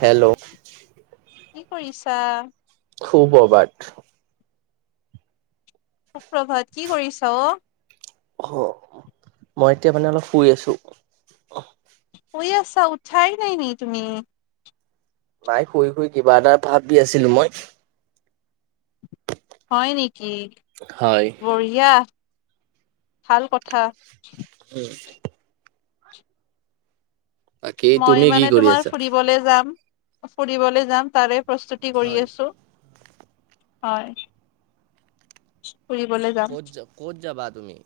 Hello অ সু-প্ৰভাত সুপ্ৰভাত কি কৰিছ। অ মই এতিয়া মানে অলপ শুই আছো শুই আছা উঠাই নাই নি তুমি নাই শুই শুই কিবা এটা ভাবি আছিলো মই হয় নেকি হয় বঢ়িয়া ভাল কথা উম বাকী মই তুমি কি মানে কৰি তোমাৰ আছা ফুৰিবলে যাম। ফুৰিবলৈ যাম তাৰে প্ৰস্তুতি কৰি হয় আছো হয় ফুৰিবলে যাম। ক'ত যাব ক'ত যাবা তুমি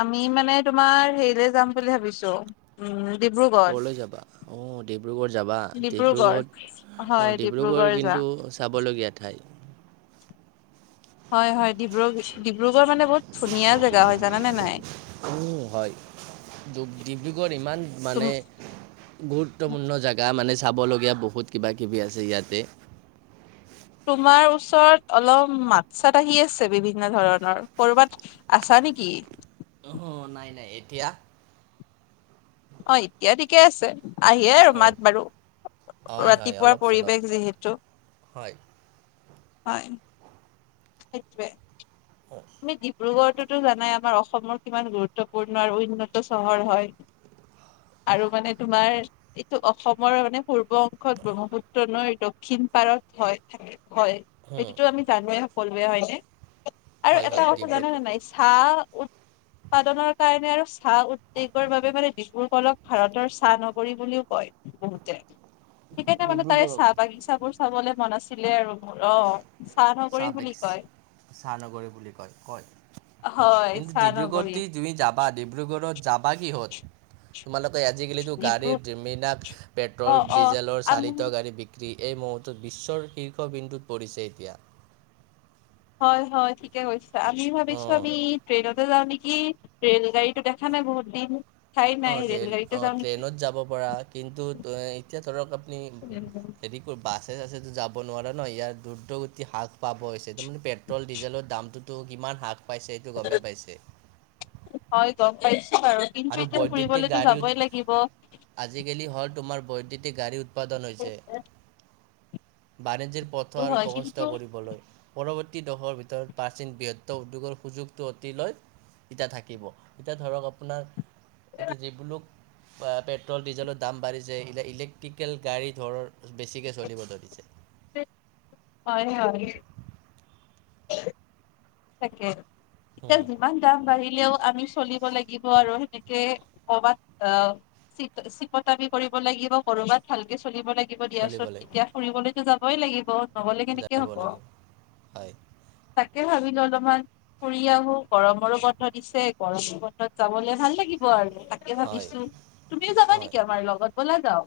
আমি মানে তোমাৰ হেৰিলে যাম বুলি ভাবিছো উম ডিব্ৰুগড়। ক'লৈ যাবা অ ডিব্ৰুগড় যাবা ডিব্ৰুগড় অ হয় ডিব্ৰুগড় কিন্তু যাম। চাবলগীয়া ঠাই হয় হয় ডিব্ৰুগ ডিব্ৰুগড় মানে বহুত ধুনীয়া জেগা হয় জানানে নাই উম হয় ডিব্ৰুগড় ইমান তুম মানে গুৰুত্বপূৰ্ণ জেগা মানে চাবলগীয়া বহুত কিবা কিবি আছে ইয়াতে তোমাৰ ওচৰত অলপ মাত চাত আহি আছে বিভিন্ন ধৰণৰ কৰ'বাত আছা নি কি অহ নাই নাই এতিয়া অ এতিয়া ঠিকে আছে আহিয়ে আৰু মাত অ'কে বাৰু হয় হয় ৰাতিপুৱাৰ অলপ চলপ পৰিৱেশ যিহেতু হয় হয় সেইটোৱে তুমি ডিব্ৰুগড় তো জানাই আমাৰ অসমৰ কিমান গুৰুত্বপূৰ্ণ আৰু উন্নত চহৰ হয় আৰু মানে তোমাৰ এইটো অসমৰ মানে পূৰ্ব অংশত ব্ৰহ্মপুত্ৰ নৈৰ দক্ষিণ পাৰত হয় হয় সেইটোতো আমি জানোৱে সকলোৱে হয় ন আৰু হয় এটা হয় কথা ডিব্ৰুগড় জানা নে নাই চাহ উৎপাদনৰ কাৰণে আৰু চাহ উদ্যোগৰ বাবে মানে ডিব্ৰুগড়ক ভাৰতৰ চাহ নগৰী বুলিও কয় বহুতে সেইকাৰণে মানে তাৰে ডিব্ৰুগড়ক চাহ বাগিচা বোৰ চাবলে মন আছিলে আৰু অ চাহ নগৰী বুলি কয় মহানগৰী বুলি কয় কয় হয় কিন্তু চাহ নগৰী ডিব্ৰুগড়ত তুমি যাবা ডিব্ৰুগড়ত যাব কিহ'ত তোমালোকে আজিকালিতো ডিব্ৰু গাড়ীৰ যিমিনাক অ পেট্ৰল অ ডিজেলৰ আমি চালিত গাড়ী বিক্ৰী এই মুহুৰ্তত বিশ্বৰ শীৰ্ষবিন্দুত পৰিছে এতিয়া হয় হয় ঠিকে কৈছে আমি ভাবিছো অঁ আমি ট্ৰেইনতে যাওঁ নেকি কি ৰেল গাড়ীতো দেখা নাই বহুত দিন অ নাই ৰেল ট্ৰেইন গাড়ীতে অ যাওঁ নেকি ট্ৰেইনত যাব পৰা কিন্তু এতিয়া ধৰক আপুনি। সেদিকৰ বাছ। ছেতো যাব নোৱাৰা ন ইয়াৰ দুৰ্গতি হ্ৰাস পাব হৈছে তাৰ মানে পেট্ৰল ডিজেলৰ দামটো। তো কিমান হ্ৰাস পাইছে এইটো গমেই পাইছে। হয় গম পাইছো বাৰু কিন্তু আৰু এতিয়া বৈদ্যুতিক ফুৰিবলেতো গাড়ী যাবই উৎ- লাগিব। আজিকালি হ'ল তোমাৰ বৈদ্যুতিক গাড়ী উৎপাদন হৈছে। বাণিজ্যৰ পথ আৰু হয় প্ৰশস্থ কিন্তু কৰিবলৈ পৰৱ। বৰ্তী দশৰ ভিতৰত প্ৰাচীন বৃহত্ত উদ্যোগৰ সুযোগটো অতি লয়। এতিয়া থাকিব এতিয়া ধৰক আপোনাৰ এতিয়া যিহলো। পেট্ৰল ডিজেলৰ দাম বাঢ়িছে এই ইলেক্ট্ৰিকেল গাড়ী ধৰ বেছিকে চলিব ধৰিছে। হয় হয়। তাকে এতিয়া উম, যিমান দাম বাঢ়িলেও। আমি চলিব লাগিব আৰু সেনেকে কবাত চ চিকতামি কৰিব লাগিব। লাগিব কৰবাত ভালকে চলিব লাগিব দিয়া চলিব চোন লাগিব, এতিয়া ফুৰিবলৈতো যাবই লাগিব। নগলে কেনেকে যাব হব লাগিব। হয়, তাকে ভাবি। অলপমান ফুৰি আহো গৰমৰো বন্ধ দিছে গৰমৰ বন্ধত যাবলে ভাল লাগিব আৰু। তাকে হয়, ভাবিছো তুমিও যাবা নেকি আমাৰ লগত বলা যাও।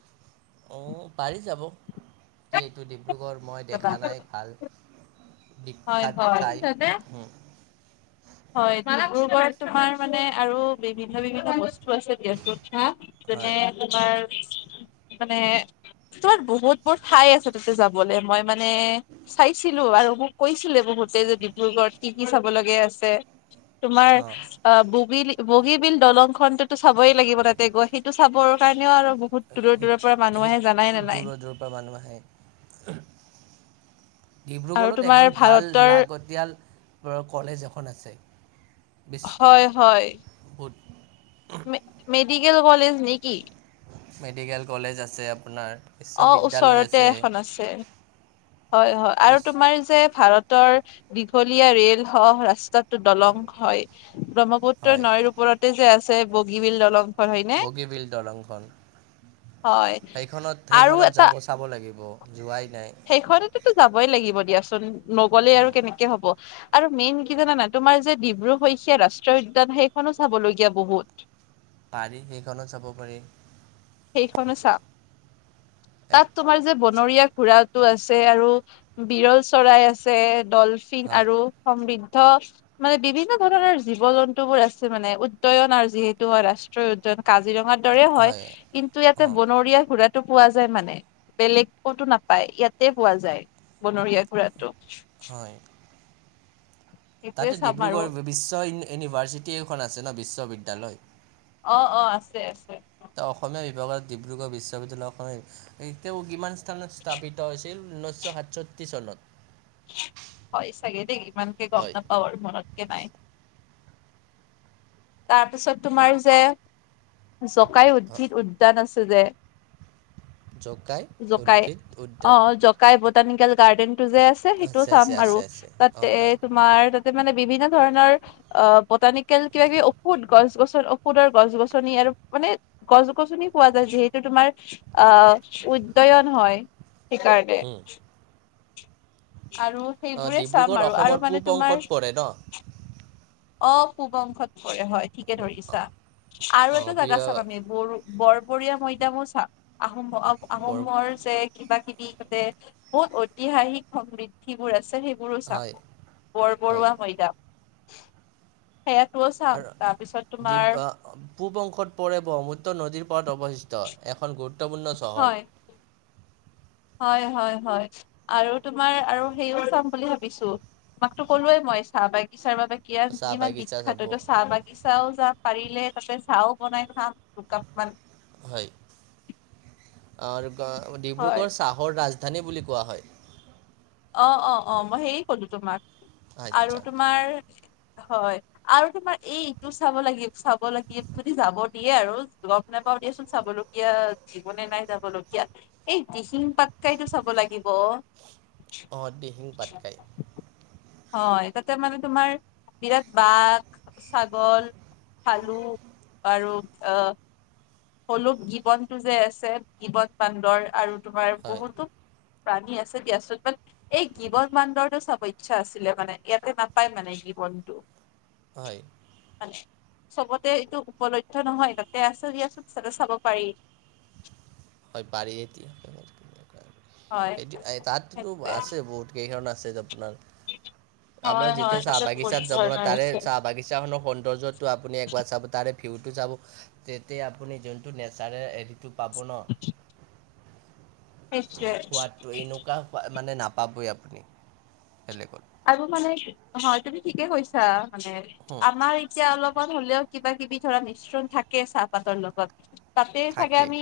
অ পাৰি যাব দ এইটো ডিব্ৰুগড়। মই যাবা দেখা নাই ভাল হয় বিখ্যাত হয় ঠাই। হয় ডিব্ৰুগড় তোমাৰ মানে আৰু বিভিন্ন বিভিন্ন বস্তু। আছে দিয়া চোন যেনে তোমাৰ। উ। মানে। তোমাৰ বহুত বহুত ঠাই আছে তাতে যাবলে মই মানে চাইছিলো আৰু মোক কৈছিলে বহুত। গোতেই যে ডিব্ৰুগড়ত কি কি চাব লগীয়া আছে। তোমাৰ অঁ। অ ববী। বগীবিল দলং খনতেতো চাবই লাগিব তাতে সেইটো চাবৰ কাৰণেও আৰু। বহুত দূৰৰ দূৰৰ সেইটো পৰা মানুহ সেই আহে জানাই নে নাই দূৰৰ দূৰৰ পৰা মানুহ আহে। আৰু ডিব্ৰুগড়ত তোমাৰ এখন ভাল ভাৰতৰ লাগতিয়াল কলেজ এখন আছে। বিচ হয় হয়। বহুত মেডিকেল কলেজ নেকি। মেডিকেল কলেজ আছে আপোনাৰ। অ বিশ্ববিদ্যালয় ওচৰতে আছে এখন আছে হয় হয় আৰু বিচ তোমাৰ যে ভাৰত। দীঘলীয়া ৰেল স ৰাস্তাত। দলং হয় ব্ৰহ্মপুত্ৰ হয় নৈৰ ওপৰতে যে আছে বগীবিল দলং। বগীবিল দলংখন হয় সেইখনত সেইখনত যাব চাব লাগিব। জোৱাই। সেইখনততো যাবই লাগিব দিয়াচোন নগলে আৰু উম, কেনেকে হব। আৰু মেইন কি জানানাই তোমাৰ যে ডিব্ৰু শইকীয়া ৰাষ্ট্ৰীয় উদ্যান সেইখনো চাবলগীয়া বহুত। পাৰি সেইখনত চাব পাৰি। সেইখনো চা এক তাত তোমাৰ যে বনৰীয়া ঘোঁৰা। টো আছে আৰু বিৰল চৰাই আছে ডলফিন হয় আৰু সমৃন্দ। মানে বিভিন্ন ধৰণৰ জীৱ জন্তুবোৰ আছে মানে উদ্য়ন আৰু যিহেতু হয় ৰাষ্ট্ৰীয় উদ্য়ন। কাজিৰঙাৰ দৰে হয় কিন্তু ইয়াতে অ বনৰীয়া ঘুৰা। টো পোৱা যায় মানে বেলেগ কতো নাপায় ইয়াতে পোৱা যায় বনৰীয়া গুৰাত। তটো। হয় তাতে চাম আৰু ডিব্ৰুগড় বিশ্ব ইউনিভাৰচিটি এখন আছে ন বিশ্ববিদ্যালয়। অ অ আছে আছে। ত অসমীয়া বিভাগত ডিব্ৰুগড় বিশ্ববিদ্যালয় তেওঁ কিমান। কিমান চনত স্থাপিত হৈছিল ঊনৈছশ সাতষষ্ঠি চনত। হয়, চাগে দেই ইমানকে গম হয় নাপাও মনতকে নাই। তাৰপিছত তোমাৰ যে জকাই উদ্ভিদ উদ্যান আছে তু যে জকাই জকাই উদ্ভিদ অ উদ্যান। জকাই বটানিকেল গাৰ্ডেনটো যে আছে সেইটো চাম আছে আৰু আছে আছে তাতে অঁ তাত তোমাৰ তাতে মানে বিভিন্ন ধৰণৰ বতানিকেল কিবা- কিবি ঔষুধ গছ- গছনি- ঔষধৰ গছ -গছনি আৰু মানে গছ- গছনি পোৱা যায় যিহেতু তোমাৰ আহ উদদয়ন হয় সেইকাৰণে। আৰু অঁ সেইবোৰে চাম ডিব্ৰুগড় আৰু আৰু অসমৰ মানে পূব তোমাৰ অংশত পৰে ন অহ, পূবংশত পৰে হয় ঠিকে ধৰিছা আৰু অঁ এটা জাগা চাম আমি বঢ়ো বৰবৰীয়া মৈদামো চাওঁ আহোম আহ বৰ আহোমৰ যে কিবা - কিবি তে বহুত ঐতিহাসিক সমৃদ্ধিবোৰ আছে সেই বাৰো চাম, হয় হয় বৰবৰুৱা মৈদাম। সেয়াটোও [unintelligible] চাম তাৰপিছত তোমাৰ পূব অংশত পৰে ব্ৰহ্মপুত্ৰ নদীৰ পাৰত অৱস্থিত। এখন গুৰুত্বপূৰ্ণ চহৰ হয় হয় -হয় -হয় আৰু তোমাৰ আৰু সেইও চাম বুলি ভাবিছো তোমাকতো ক'লোৱেই মই চাহ বাগিচাৰ বাবে চাহ বাগিচা চাব [unintelligible] চাহ বাগিচাও যাম পাৰিলে তাতে চাও বনাই খাম দুকাপ মান। হয়, অহ ৰবা হয় ডিব্ৰুগড় চাহৰ ৰাজ ৰাজধানী বুলি কোৱা হয়। অ', -অ', -অ', মই সেয়ে কলো তোমাক আৰু আচ্ছা তোমাৰ হয়, আৰু তোমাৰ এইটো চাব লাগিব -চাব লাগিব যদি যাব দিয়ে আৰু পাও দিয়াচোন চাবলগীয়া জীৱনে নাই যাব লগীয়া এই দিহিং পাটকাইতো চাব লাগিব অহ, দিহিং পাটকাই। হয়। তাতে মানে তোমাৰ বিৰাট বাঘ, ছাগল খালো আৰু আহ হলোক গীৱনটো যে আছে গীবন বান্দৰ আৰু তোমাৰ হয় বহুতো প্ৰাণী আছে দিয়াচোন। এই গীৱন বান্দৰটো চাব ইচ্ছা আছিলে মানে ইয়াতে নাপায় মানে। গীৱনটো হয়। চবতে এইটো উপলধ্য নহয়। তাতে আছে দিয়াচোন চালে চাব পাৰি। হয় পাৰি এতিয়া, হয় সেইটোৱে তাতটো সেইটোৱে আছে বহুত কেইখন আছ চেছ আপোনাৰ আপোনাৰ হয় হয় যেতিয়া চাহ তাতে বহুত বাগিচাত যাব ন' ধৰণৰ তাৰে আছে চাহ -বাগিচা খনৰ সৌন্দৰ্যটো আপুনি একবাৰ চাব তাৰে ভিউটো যাব তেতিয়া আপুনি যোনটো নেচাৰেল হেৰিটো পাব ন', [inaudible] সেইটোৱে সোৱাদটো এনেকুৱা মানে নাপাবই আপুনি বেলেগত। আৰু মানে হয় তুমি ঠিকে কৈছা মানে হুম, আমাৰ এতিয়া অলপ সুৱাদ হ'লেও কিবা -কিবি ধৰা মিশ্ৰণ থাকে চাহপাতৰ লগত তাতে চাগে থাকে আমি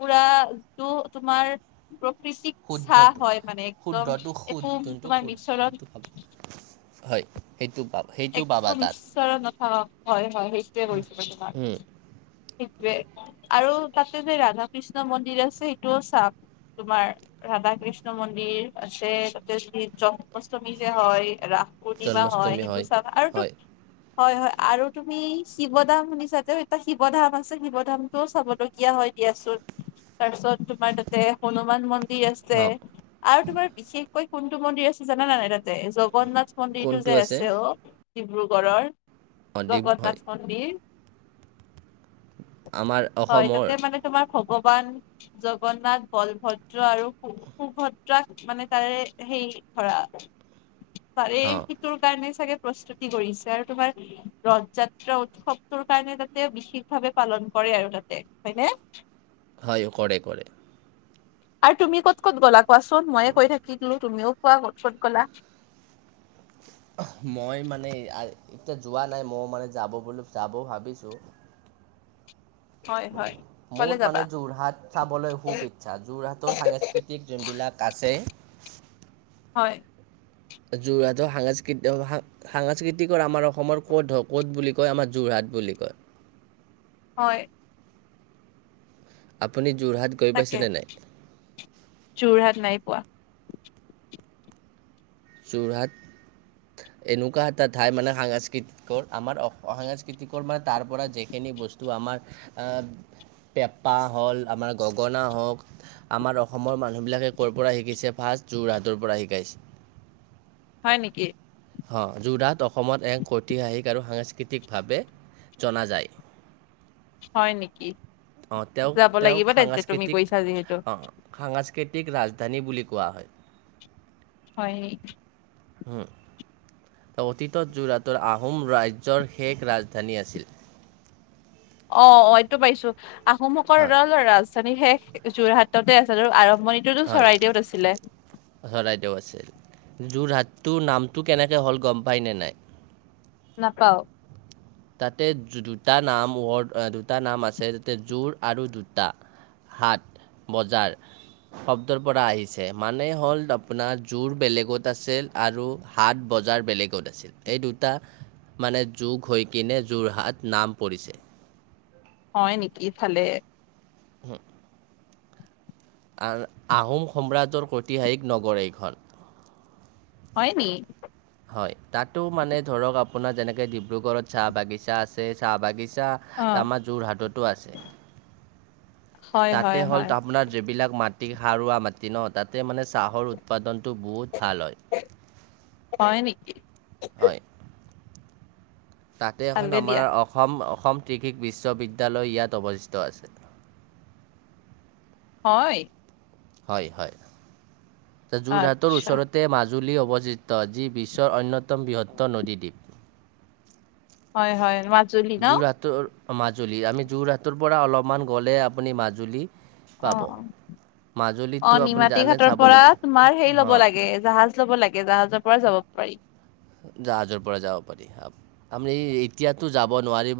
পুৰাটো তোমাৰ কৃষিক চাহ শুদ্ধটো হয় মানে একদম শুদ্ধটো শুদ একো যোনটো তোমাৰ মিচৰণ শুদ্ধটো পাব হয়। সেইটো পাব সেইটো একো পাবা তাত মিশ্ৰৰণ নথকা হয় -হয় সেইটোৱে কৈছোঁ মানে তাক। সেইটোৱে আৰু তাতে যে ৰাধা কৃষ্ণ মন্দিৰ আছে সেইটোও চাম। তোমাৰ ৰাধা কৃষ্ণ মন্দিৰ আছে তাতে যদি জন্মাষ্টমী যে হয়। ৰাস পূৰ্ণিমা হয় জন্মাষ্টমী সেটো চাবা আৰুটো হয় হয়- হয় আৰু তুমি শিৱ ধাম শুনিছাতো এটা শিৱ ধাম আছে শিৱ ধামটোও চাবলগীয়া হয়। দিয়াচোন তাৰপিছত তোমাৰ তাতে হনুমান মন্দিৰ মন্দিৰ আছে অঁ আৰু তোমাৰ বিশেষকৈ কোনটো মন্দিৰ আছে জানা না নাই তাঁত? যে জগন্নাথ মন্দিৰটো যে আছে অহ ডিব্ৰুগড়ৰ অঁ ডিব হয় জগন্নাথ মন্দিৰ। আমাৰ হয় অসমৰ তাতে মানে তোমাৰ খব ভগৱান জগন্নাথ বলভদ্ৰ আৰু সুভদ্ৰাক মানে তাৰে সেই ধৰা, তাৰে অঁ কি তোৰ চাগে প্ৰস্তুতি কৰিছে আৰু তোমাৰ, ৰথ যাত্ৰা উৎসৱটোৰ কাৰণে তাতে বিশেষ ভাৱে পালন কৰে আৰু তাতে, হয়নে? হয়, কৰে কৰে। আৰু তুমি ক'ত ক'ত গ'লা কোৱাচোন, মইয়ে কই থাকিলো তুমিও কোৱা ক'ত ক'ত গ'লা? অহ। মই মানে আ এতিয়া যোৱা নাই ম মানে যাব বুলি যাব ভাবিছোঁ। হয় হয়। কলে মোৰ যাবা মানে যোৰহাট চাবলৈ খুব ইচ্ছা যোৰহাটৰ সাংস্কৃতিক যোনবিলাক আছে হয়। যোৰহাটৰ সাংস্কৃতি-সাংস্কৃতিকৰ আমাৰ অসমৰ ক'ত হ ক'ত বুলি কয় আমাৰ যোৰহাট। বুলি কয়। হয়। আপুনি যোৰহাট গৈ তাকে, পাইছেনে নাই যোৰহাট নাই পোৱা। যোৰহাট এনেকুৱা এটা ঠাই মানে সাংস্কৃতিকৰ আমাৰ অ', সাংস্কৃতিকৰ মানে তাৰ পৰা যিখিনি বস্তু আমাৰ, আ পেঁপা হ'ল আমাৰ গগনা হওক আমাৰ অসমৰ মানুহবিলাকে ক'ৰ পৰা শিকিছে ভা যোৰহাটৰ পৰা শিকাইছে। হয় নেকি? হ যোৰহাট অসমত এক ঐতিহাসিক আৰু সাংস্কৃতিকভাৱে জনা যায়। হয় নেকি? অ', তেওঁ যাব ম-তেওকঁ লাগিব তেন্তে তুমি সাংস্কৃতিক কৈছা যিহেতু অ', সাংস্ক কৃতিক ৰাজধানী বুলি কোৱা হয়। হয়। হুম। অতীতত যোৰহাটৰ আহোম ৰাজ্যৰ শেষ ৰাজধানী আছিল অ', অ', এইটো পাইছো, আহোম সকৰ [unintelligible] হয় ৰাজধানী সে যোৰহাটতে আছে আৰু আৰব হয়, চৰাইদেউ আছে, যোৰহাট টোৰ নামটো কেনেকৈ হ'ল গম পাই নে নাই? নাপাও। তাতে দুটা নাম ৱৰ্ড দুটা নাম আছে তাতে জোৰ আৰু দুটা। সাত বজাৰ, শব্দৰ পৰা আহিছে মানে হ'ল আপোনাৰ জোৰ বেলেগত আছিল। আৰু হাত বজাৰ বেলেগত আছিল, এই দুটা মানে যোগ হৈ কিনে যোৰহাট নাম পৰিছে। হয় নেকি ইফালে। হুম। আৰু আহোম সম্ৰাজ্যৰ ঐতিহাসিক নগৰ এইখন। হয় নি? হয় তাতো মানে ধৰক আপোনাৰ যেনেকে ডিব্ৰুগড়ত চাহ বাগিছা আছে চাহ বাগি চাহ, অ আমাৰ যোৰহাটতো আছে। হয় তাতে হয় হ'ল হয় আপোনাৰ যিবিলাক মাটি সাৰুৱা মাটি ন তাতে মানে চাহৰ উৎপাদন টো বহুত ভাল হয়। হয় নেকি? হয়। তাতে এখন ভালে আমাৰ দিয়া অসম অসম কৃষি বিশ্ববিদ্যালয় ইয়াত অৱস্থিত আছে। হয় হয় হয় যোৰহাটৰ আচ্ছা ওচৰতে মাজ জুলি অৱস্থিত যি বিশ্বৰ অন্যতম বৃহত্তৰ নদীদ্বীপ। হয় হয় মা- যোৰহাটৰ মাজুলী আমি যোৰহাটৰ পৰা অলপমান গ'লে আপুনি মাজুলী অ অ পাব। মাজুলীততো অ আপুনি নিমাতী জানে ঘাটৰ পৰা চাবলগীয়া তোমাৰ সেই অ লব লাগে জাহাজ লব লাগে জাহাজৰ পৰা যাব পাৰি। জাহাজৰ পৰা যাব পাৰি আপুনি এতিয়াতো যাব নোৱাৰিব।